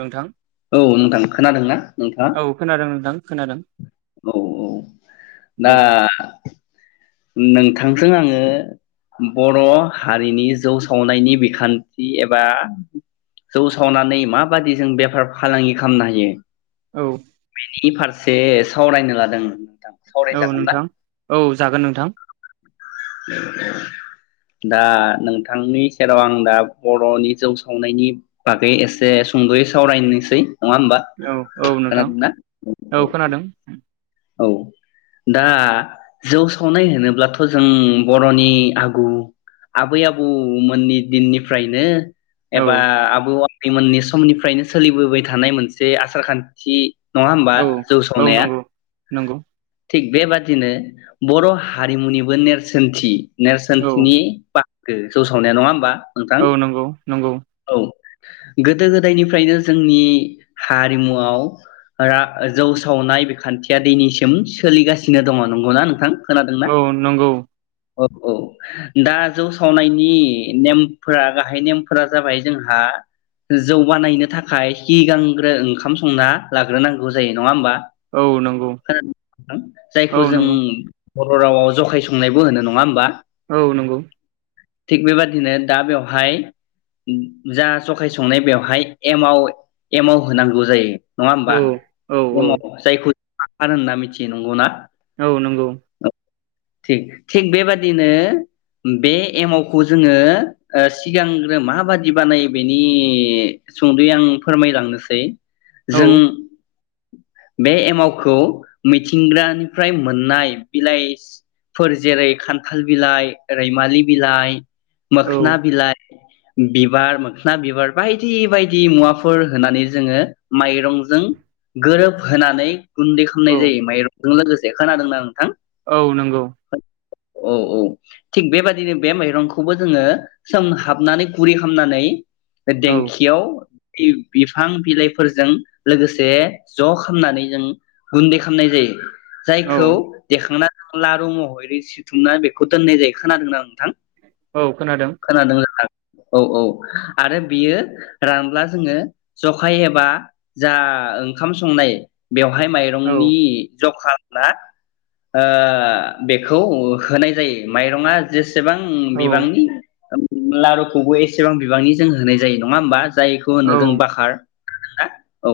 नोंथां औ नोंथां खोनादोंना नोंथाङा। औ खोनादों नोंथां खोनादों औ औ ना औ नोंथांजों आङो बर'हारिनि जौ सावनायनि बिखान्थि एबा जौ सावनानै माबादि जों बेफार फालांगि खामनो हायो। औ बिनि फार एसे सावरायनो लादों नोंथां। औ सावरायजागोन ना नोंथां औ। जागोन नोंथां। दा नोंथांनि सेराव आं दा बर'नि जौ सावनायनि बागै एसे सुंदयै सावरायनोसै। नङा होमबा औ औ नोंथां खोनादोंना औ खोनादों। औ दा जौ सावनाय होनोब्लाथ जों बर'नि आगु आबै आबौमोननि दिननिफ्रायनो। एबा औ आबौआ। मोननि समनिफ्रायनो सोलिबोबाय थानाय मोनसे आसार खान्थि। नङा होमबा औ जौ औ संनाया नंगौ नंगौ। थिग बेबादिनो बर' हारिमुनिबो नेरसोनथि औ नेरसोनथिनि [unintelligible] [unintelligible] जौ सावनाया नङा होनोमबा? औ नंगौ नंगौ। गोदो गोदायनिफ्रायनो जोंनि हारिमुआव आ जौ सावनाय बिखान्थि दिनैनिसिम सोलिगासिनो दङ नंगौना नोंथां। औ नंगौ। अ औ औ नंगौ खोना [unintelligible] औ जायखौ जों नंगौ बर'रावाव जखाय संनायबो होनो नङा होमबा? औ नंगौ। थिग बेबादिनो दा बेवहाय जा जखाय संनाय बेवहाय एमाव एमाव होनांगौ जायो। नङा औ होमबा औ औ [unintelligible] जायखौ [unintelligible] होनना मिथियो नंगौ ना? औ नंगौ। थिग थिग बेबादिनो बे एमावखौ जोङो सिगांग्रो माबादि बानायो बेनि सुंदुयै आं फोरमायलांनोसै औ जों। बे एमाव। खौ मिथिंग्रानिफ्राय मोननाय बिलाइफोर जेरै खान्थाल बिलाइ रैमालि बिलाइ औ मोखना बिलाइ बिबार मोखोन बिबार बायदि बायदि मुवाफोर होनानै जोङो माइरंजों गोरोबहोनानै गुन देखोनाय औ जायो माइरं लोगोसे खोनादोंना आं। औ नंगौ। औ औ थिग बेबायदिनो बे माइरंखौबो जोङो सोमहाबनानै गुरै खामनानै बे औ देंखियाव बि-बिफां बिलाइफोरजों लोगोसे ज' खामनानै जों गुन्दै खामनाय जायो। औ जायखौ देखांना लारु महरै सिथुमना बेखौ दोननाय जायो खोनादोंना नोंथां? औ खोनादों। औ औ आरो बियो रानब्ला जोङो जखाय एबा जा ओंखाम संनाय बेव हाय औ माइरंनि जखा ना ओ बेखौ होनाय जायो माइरङा जेसे सेबां औ बिबांनि लारुखौबो एसेबां बिबांनि जों होनाय जायो नङा होमबा? जायखौ होनो जों औ बाखार खोनादों ना? औ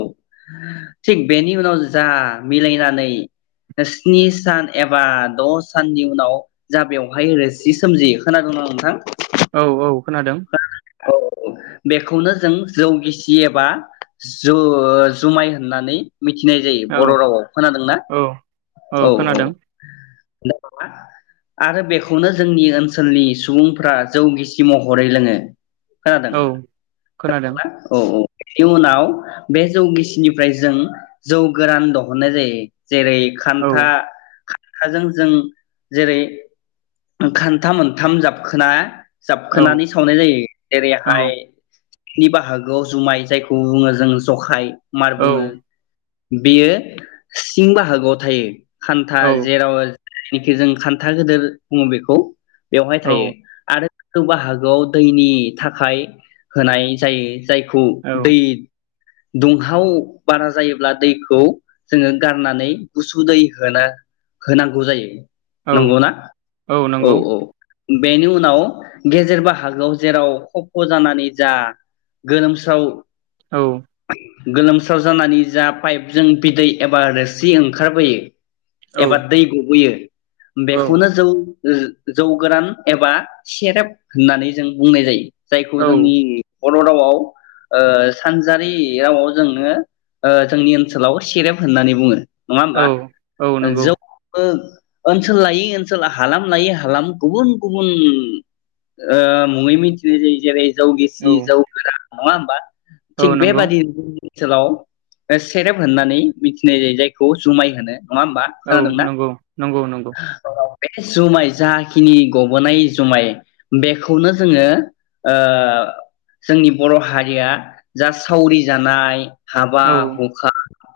थिग बेनि उनाव जा मिलायनानै स्नि सान एबा द' साननि उनाव जा बेवहाय रोसि सोमजियो खोनादों ना नोंथां? औ औ खोनादों। औ बेखौनो जों जौगिसि एबा जु-जुमाय होननानै मिथिनाय जायो। बर' औ रावआव खोनादोंना? औ औ औ। [unintelligible] आरो बेखौनो जोंनि ओनसोलनि सुबुंफ्रा जौगिसि महरै लोङो। खोनादों औ खोनादों खोनादोंना औ औ। इयुनाव बे जौ गिसिनिफ्राय जों जौ गोरान दहनाय जायो। जेरै खान्था औ खाजों जों जेरै खान्था मोनथाम जाबखोना औ जाबखोनानै सावनाय जायो। औ जेरैहाय नि बाहागोआव जुमाय जायखौ बुङो जों जखाय मार औ बुङो। बेयो सिं बाहागोआव थायो। खान्था औ जेराव जायनिखि जों खान्था गोदोर बुङो बेखौ। बेवहाय औ थायो आरो खौ बाहागोआव दैनि थाखाय होनाय जायो। जायखौ औ दै दुंहाव बारा जायोब्ला दैखौ जोङो गारनानै गुसु दै होना होनांगौ जायो। औ नंगौना औ औ। बेनि उनाव गेजेर बाहागोआव जेराव खफ जानानै जा गोलोमस्राव औ गोलोमस्राव जानानै जा पाइपजों बिदै एबा रोसि ओंखारबोयो औ एबा दै गबोयो औ बेखौनो जौ जो-जौ गोरान एबा सेरेब होननानै जों बुंनाय जायो। जायखौ औ जोंनि बर' रावाव ओ सानजारि रावाव जोङो ओ जोंनि ओनसोलाव सेरेब होननानै बुङो। नङा होमबा? औ नंगौ [unintelligible] ओनसोल लायै ओनसोल हालाम लायै हालाम गुबुन गुबुन ओ मुङै मिथिनाय जायो जेरै जौ औ गिसि जौ गोरान नङा होमबा? थिग औ नंगौ बेबादि सोलाव सेरेब होननानै मिथिनाय जायो जायखौ जुमाय होनो। नङा होमबा औ खोनादोंना? नंगौ नंगौ नंगौ बे जुमाय जाखिनि गबोनाय जुमाय बेखौनो जोङो ओ जोंनि बर' हारिया जा सावरि जानाय हाबा औ हुखा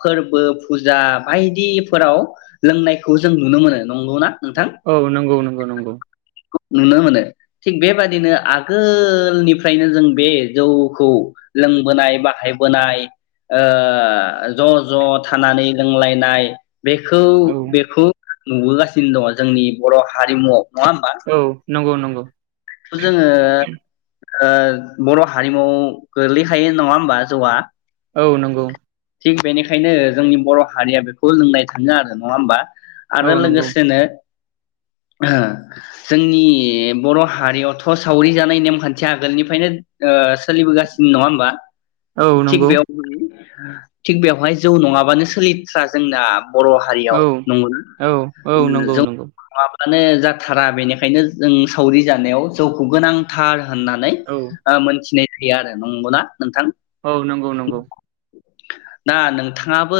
फोरबो फुजा बायदिफोराव लोंनायखौ जों नुनो मोनो। नंगौना? नोंथां औ नंगौ नंगौ नंगौ। नुनो मोनो थिग बेबादिनो आगोलनिफ्रायनो जों बे जौखौ लोंबोनाय बाहायबोनाय ओ ज' ज‌' थानानै लोंलायनाय बेखौ औ बेखौ नुबोगासिनो दङ जोंनि बर' हारिमुआव। नङा होमबा औ नंगौ नंगौ। [inaudible] जोङो ओ बर' हारिमु गोलैखायो नङा होमबा जौआ? औ नंगौ। थिग बेनिखायनो जोंनि बर' हारिया बेखौ लोंनाय थाङो आरो नङा होमबा? औ आरो नंगौ लोगोसेनो जोंनि बर' हा हारियावथ' सावरि जानाय नेमखान्थिया आगोलनिफ्रायनो ओ सोलिबोगासिनो नङा होनबा औ थिग नंगौ बेयावबो थिग बेवहाय जौ नङाबानो सोलिथ्रा जोंना बर' औ हारियाव नंगौना औ औ नंगौ जों नंगौ माने जाथारा बेनिखायनो जों सावरि जानायाव जौखौ गोनांथार। होननानै औ मोनथिनाय [unintelligible] आरो नंगौना नोंथां औ नंगौ नंगौ। दा नोंथाङाबो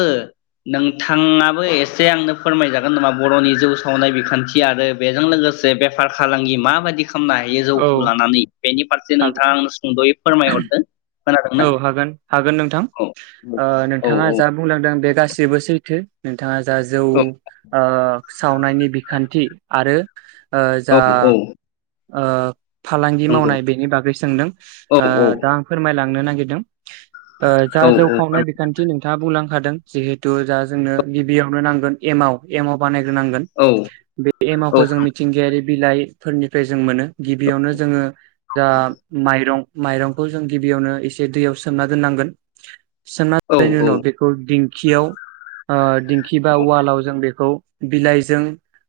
नोंथाङाबो एसे आंनो फोरमायजागोन नामा बर'नि जौ सावनाय बिखान्थि आरो बेजों लोगोसे बेफार फालांगि माबायदि खामनो हायो औ जौखौ लानानै। बेनि फारसे हागोन नोंथाङा आं सुंदयै फोरमायहरदो। खोनादोंना औ हागोन हागोन नोंथां औ औ नोंथाङा जा बुंलांदों बे गासिबो सैथो। बिथाङा जा जौ औ ओ सावनायनि बिखान्थि आरो ओ औ जा औ ओ फालांगि नंगौ मावनाय बेनि बागै सोंदों औ ओ औ दा आं फोरमायलां नो नागिरदों जा औ जौ औ खावनाय बिखान्थि नोंथाङा बुंलां दों जिहे जोंनो गिबियावनो नांगोन एमाव एमाव बानाय ग्रो नांगोन औ बे एमाखौ जों मिथिंगायारि बिलाइफोरनिफ्राय जों मोनो गिबियावनो जोङो जा माइरं माइरंखौ जों गिबियावनो एसे दैयाव सोमना दोननांगोन सोनना औ जनायनि उनाव बेखौ दिं खियाव ‌आ दिंखि बा अवालाव जों बेखौ बिलाइजों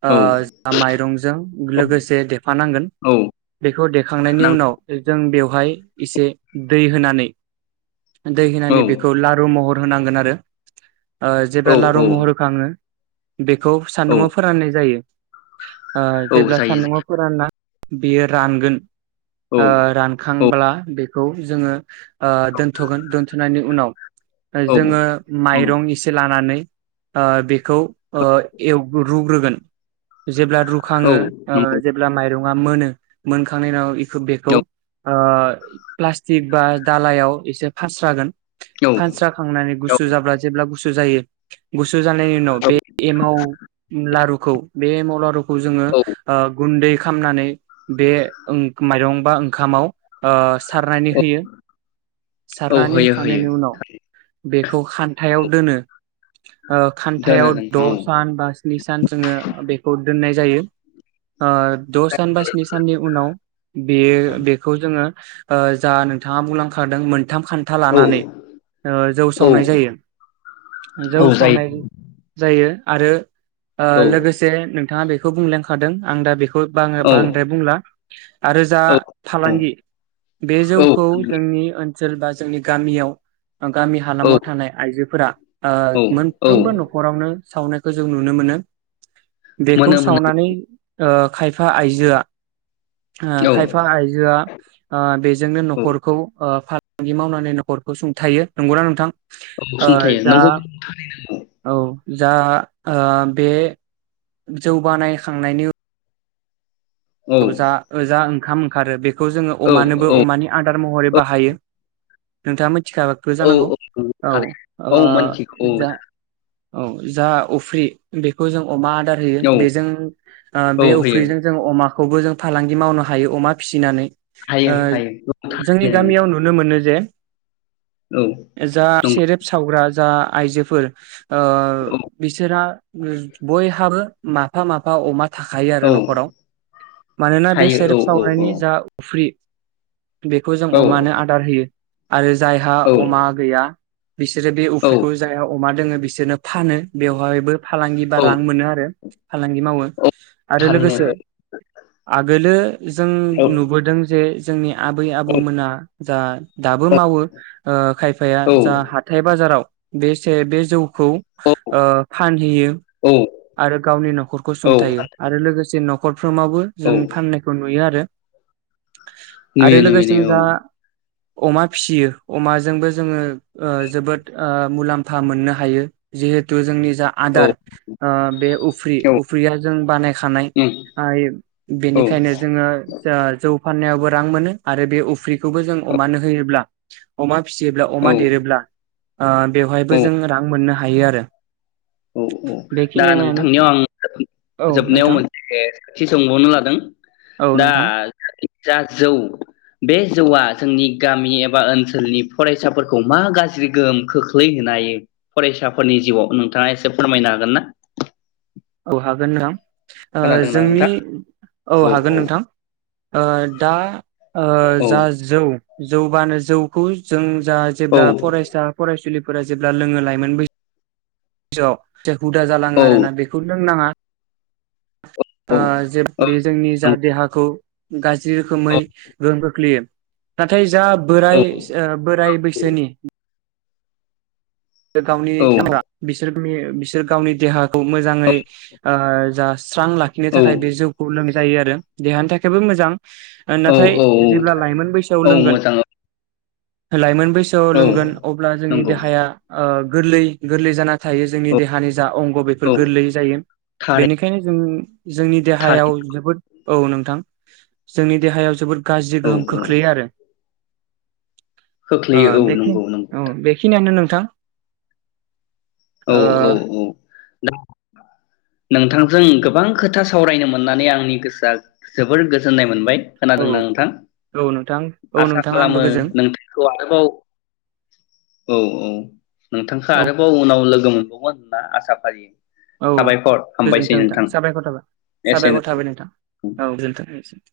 आ औ जा माइरंजों औ लोगोसे देफानांगोन औ बेखौ देखांनायनि नां उनाव जों बेव फाय इसे दै होनानै दै औ होनानै बेखौ लारु महर [unintelligible] आरो ओ औ जेब्ला लारु औ महर होखाङो बेखौ औ सान्दुंङाव फोराननाय जायो। [inaudible] ओ औ जेब्ला जायो सान्दुङाव फोरानना बेयो रानगोन औ ओ औ रानखांब्ला बे जोङो ओ दोन्थगोन दोन्थनायनि उनाव औ जोङो माइरं एसे लानानै ओ बे खौ ओ एव रुग्रोगोन जेब्ला राखाङो ओ नंगौ जेब्ला माइरं जे बा मोनो मोनखांनायनिनाव बेखौ आ प्लास्टिक बा दालायाव एसे फास्रागोन औ फानस्रा खांनानै औ गुसुर जाब्ला जेब्ला गु गुसु जायो गुसु जानायनि उनाव बे औ एमाव लारु खौ बे एमाव लारु खौ जोङो ओ गुनदै खामनानै बे ओंक माइरं बा ओंखामाव आ सारनानै औ होयो । औ सारनानै होयो होयो होखांनायनि उनाव बेखौ खान्थायाव दोनो ओ दोनो खान्थायाव द नोंथां सान बा स्नि सान जोङो बेखौ दोननाय जायो ओ द सान बा स्नि साननि उनाव बेयो बेखौ जोङो ओ जा नोंथाङा मुलां खादोंमोन मोनथाम खान्था औ लानानै ओ जौ औ सावनाय जायो औ जौ जायो सावनाय जायो। आरो ओ औ लोगोसे नोंथाङा बेखौ बुंला खादों आं दा बेखौ खो बाङो औ बांद्राय बुंला आरो जा औ फालांगि बे औ जौखौ नि ओनसोल बा जोंनि गामियाव गामि हालामाव थानाय आइजोफोरा ओ औ औ मोनफ्रोमबो नखरावनो सावनायखौ जों नुनो मोनो बेखौ मोनो मोनो सावनानै ओ खायफा आइजोआ ओ औ खायफा आइजोआ आ बेजोंनो औ नखर खौ फालांगि मावनानै नखरखौ सुंथायो नंगौना नोंथां? औ ओ सुंथायो जा नंगौ थारैनो नंगौ औ जा ओ बे जौ बानायखांनायनि उ औ ओजा ओजा ओं ओंखाम ओंखारो बे खौ जोङो औ अमानोबो औ अमानि आदार महरै बाहायो नोंथाङा मोन थिखाखो औ जानांगौ थारैनो ओ औ मोनथिगौ जा औ जा अफ्रि बेखौ जों अमा आदार होयो औ बेजों ओ औ बे होयो अफ्रिजों जों अमा खौबो जों फालांगि मावनो हायो अमा फिसिनानै हायो ओ हायो औ जोंनि थारैनो गामियाव नोंथां नुनो मोनो जे औ जा नंगौ सेरेब सावग्रा जा आइजोफोर ओ बिसोरहा ओ बयहाबो माफा माफा अमा थाखायो आरो औ औ नखराव मानोना बे थायो सरेब औ औ औ सावनायनि जा फ्रि बेखौ जों औ अमानो आदार होयो आरो जायहा औ अमा गैया बिसोरो बे औ उफ्रिखौ जायाव अमा दोङो बिसोरनो फानो बेवहायबो फालांगि बा औ रां मोनो आरो फालांगि मावो औ आरो थारैनो लोगोसे आगोलो जों औ नुबोदों जे जोंनि आबै आबौमोना जा दाबो मावो ओ खायफाया जा हाथाय बाजाराव बेसे बे जौ खौ ओ औ फानहैयो। आरो गावनि नखरखौ औ सुंथायो आरो लोगोसे। नखर फ्रोमावबो जों फाननायखौ नुयो आरो आरो नुयो नुयो लोगोसे नुयो औ जा अमा फिसियो अमाजोंबो जोङो ओ जोबोद ओ मुलाम्फा मोननो हायो जिहेथु जोंनि जा आदार औ ओ बे उफ्रि औ उफ्रिया जों बानायखानाय उम ओइब औ बेनिखायनो जोङो जा जौ फाननायावबो रां मोनो आरो बे उफ्रा खौबो जों अमानो होयोब्ला अमा फिसियोब्ला अमा देरोब्ला ओ बेवहायबो औ जों रां मोननो हायो आरो औ औ दा बेखिनियानो नोंथांनियाव आं औ जोबनायाव नोंथां मोनसे सोंथि सोंबावनो लादों औ दा। नोंथां जा जौ बे जौआ जोंनि गामि एबा ओनसोलनि फरायसाफोरखौ मा गाज्रि गोहोम खोख्लैहोनो हायो फरायसाफोरनि जिउआव नों थाङा इसे फोरमायनो हागोन ना। औ हागोन नोंथां। ओ खोनादोंना जोंनि नोंथां औ हागोन नोंथां। ओ दा ओ औ जा जौ। जौबानो जौखौ जों जा जेब्ला फरायसा फरायसुलि फोरा जेब्ला लोङो लायोमोन बैस साव [unintelligible] हुदा जालाङो औ आरोना बेखौ लोंनाङा। ओ जे बे जोंनि औ जा देहाखौ गाज जि औ रोखोमै गोहोम खोख्लैयो। नाथायस जा बोराय ओ बोराइ बैसोनि ओ गावनि सेंग्रा बिसोर मि बिसोर गावनि देहाखौ मोजाङै ओ जास स्रां लाखिनो औ थाखाय बे जौखौ लोंनाय जायो आरो देहानि थाखायबो मोजां। ओ औ नाथाय औ जेब्ला थारैनो लाइमोन बैसोआव औ लोंगोन मोजां औ लाइमोन बैसोआव औ लोंगोन अब्ला जोंनि नंगौ देहाया ओ गोरलै गोरलै जाना थायो जोंनि औ देहानि जा अंग बेफोर औ गोरलै जायो थारै बेनिखायनो जों जोंनि देहायाव थारैनो जोबोद औ नोंथां जोंनि देहायाव जोबोद गाज्रि औ गोहोम खोख्लैयो आरो । ओ खोख्लैयो औ नंगौ बेखिनि नंगौ ओ बेखिनि आनो नों थां औ औ औ दा नोंथांजों गोबां खोथा सावरायनो मोननानै आंनि गोसोआ जोबोर गोजोननाय मोनबाय। औ खोनादोंना नोंथां औ नोंथां औ आसा नोंथां आंबो खालामो गोजोन नोंथांखौ आरोबाव औ औ नोंथांखो औ आरोबाव उनाव लोगो मोनबावगोन होनना आसा फारियो। औ साबायखर हामबायसै गोजोनथों नोंथां साबायखर थाबाय साबायखर एसेनोसै थाबाय नोंथां औ गोजोनथों एसे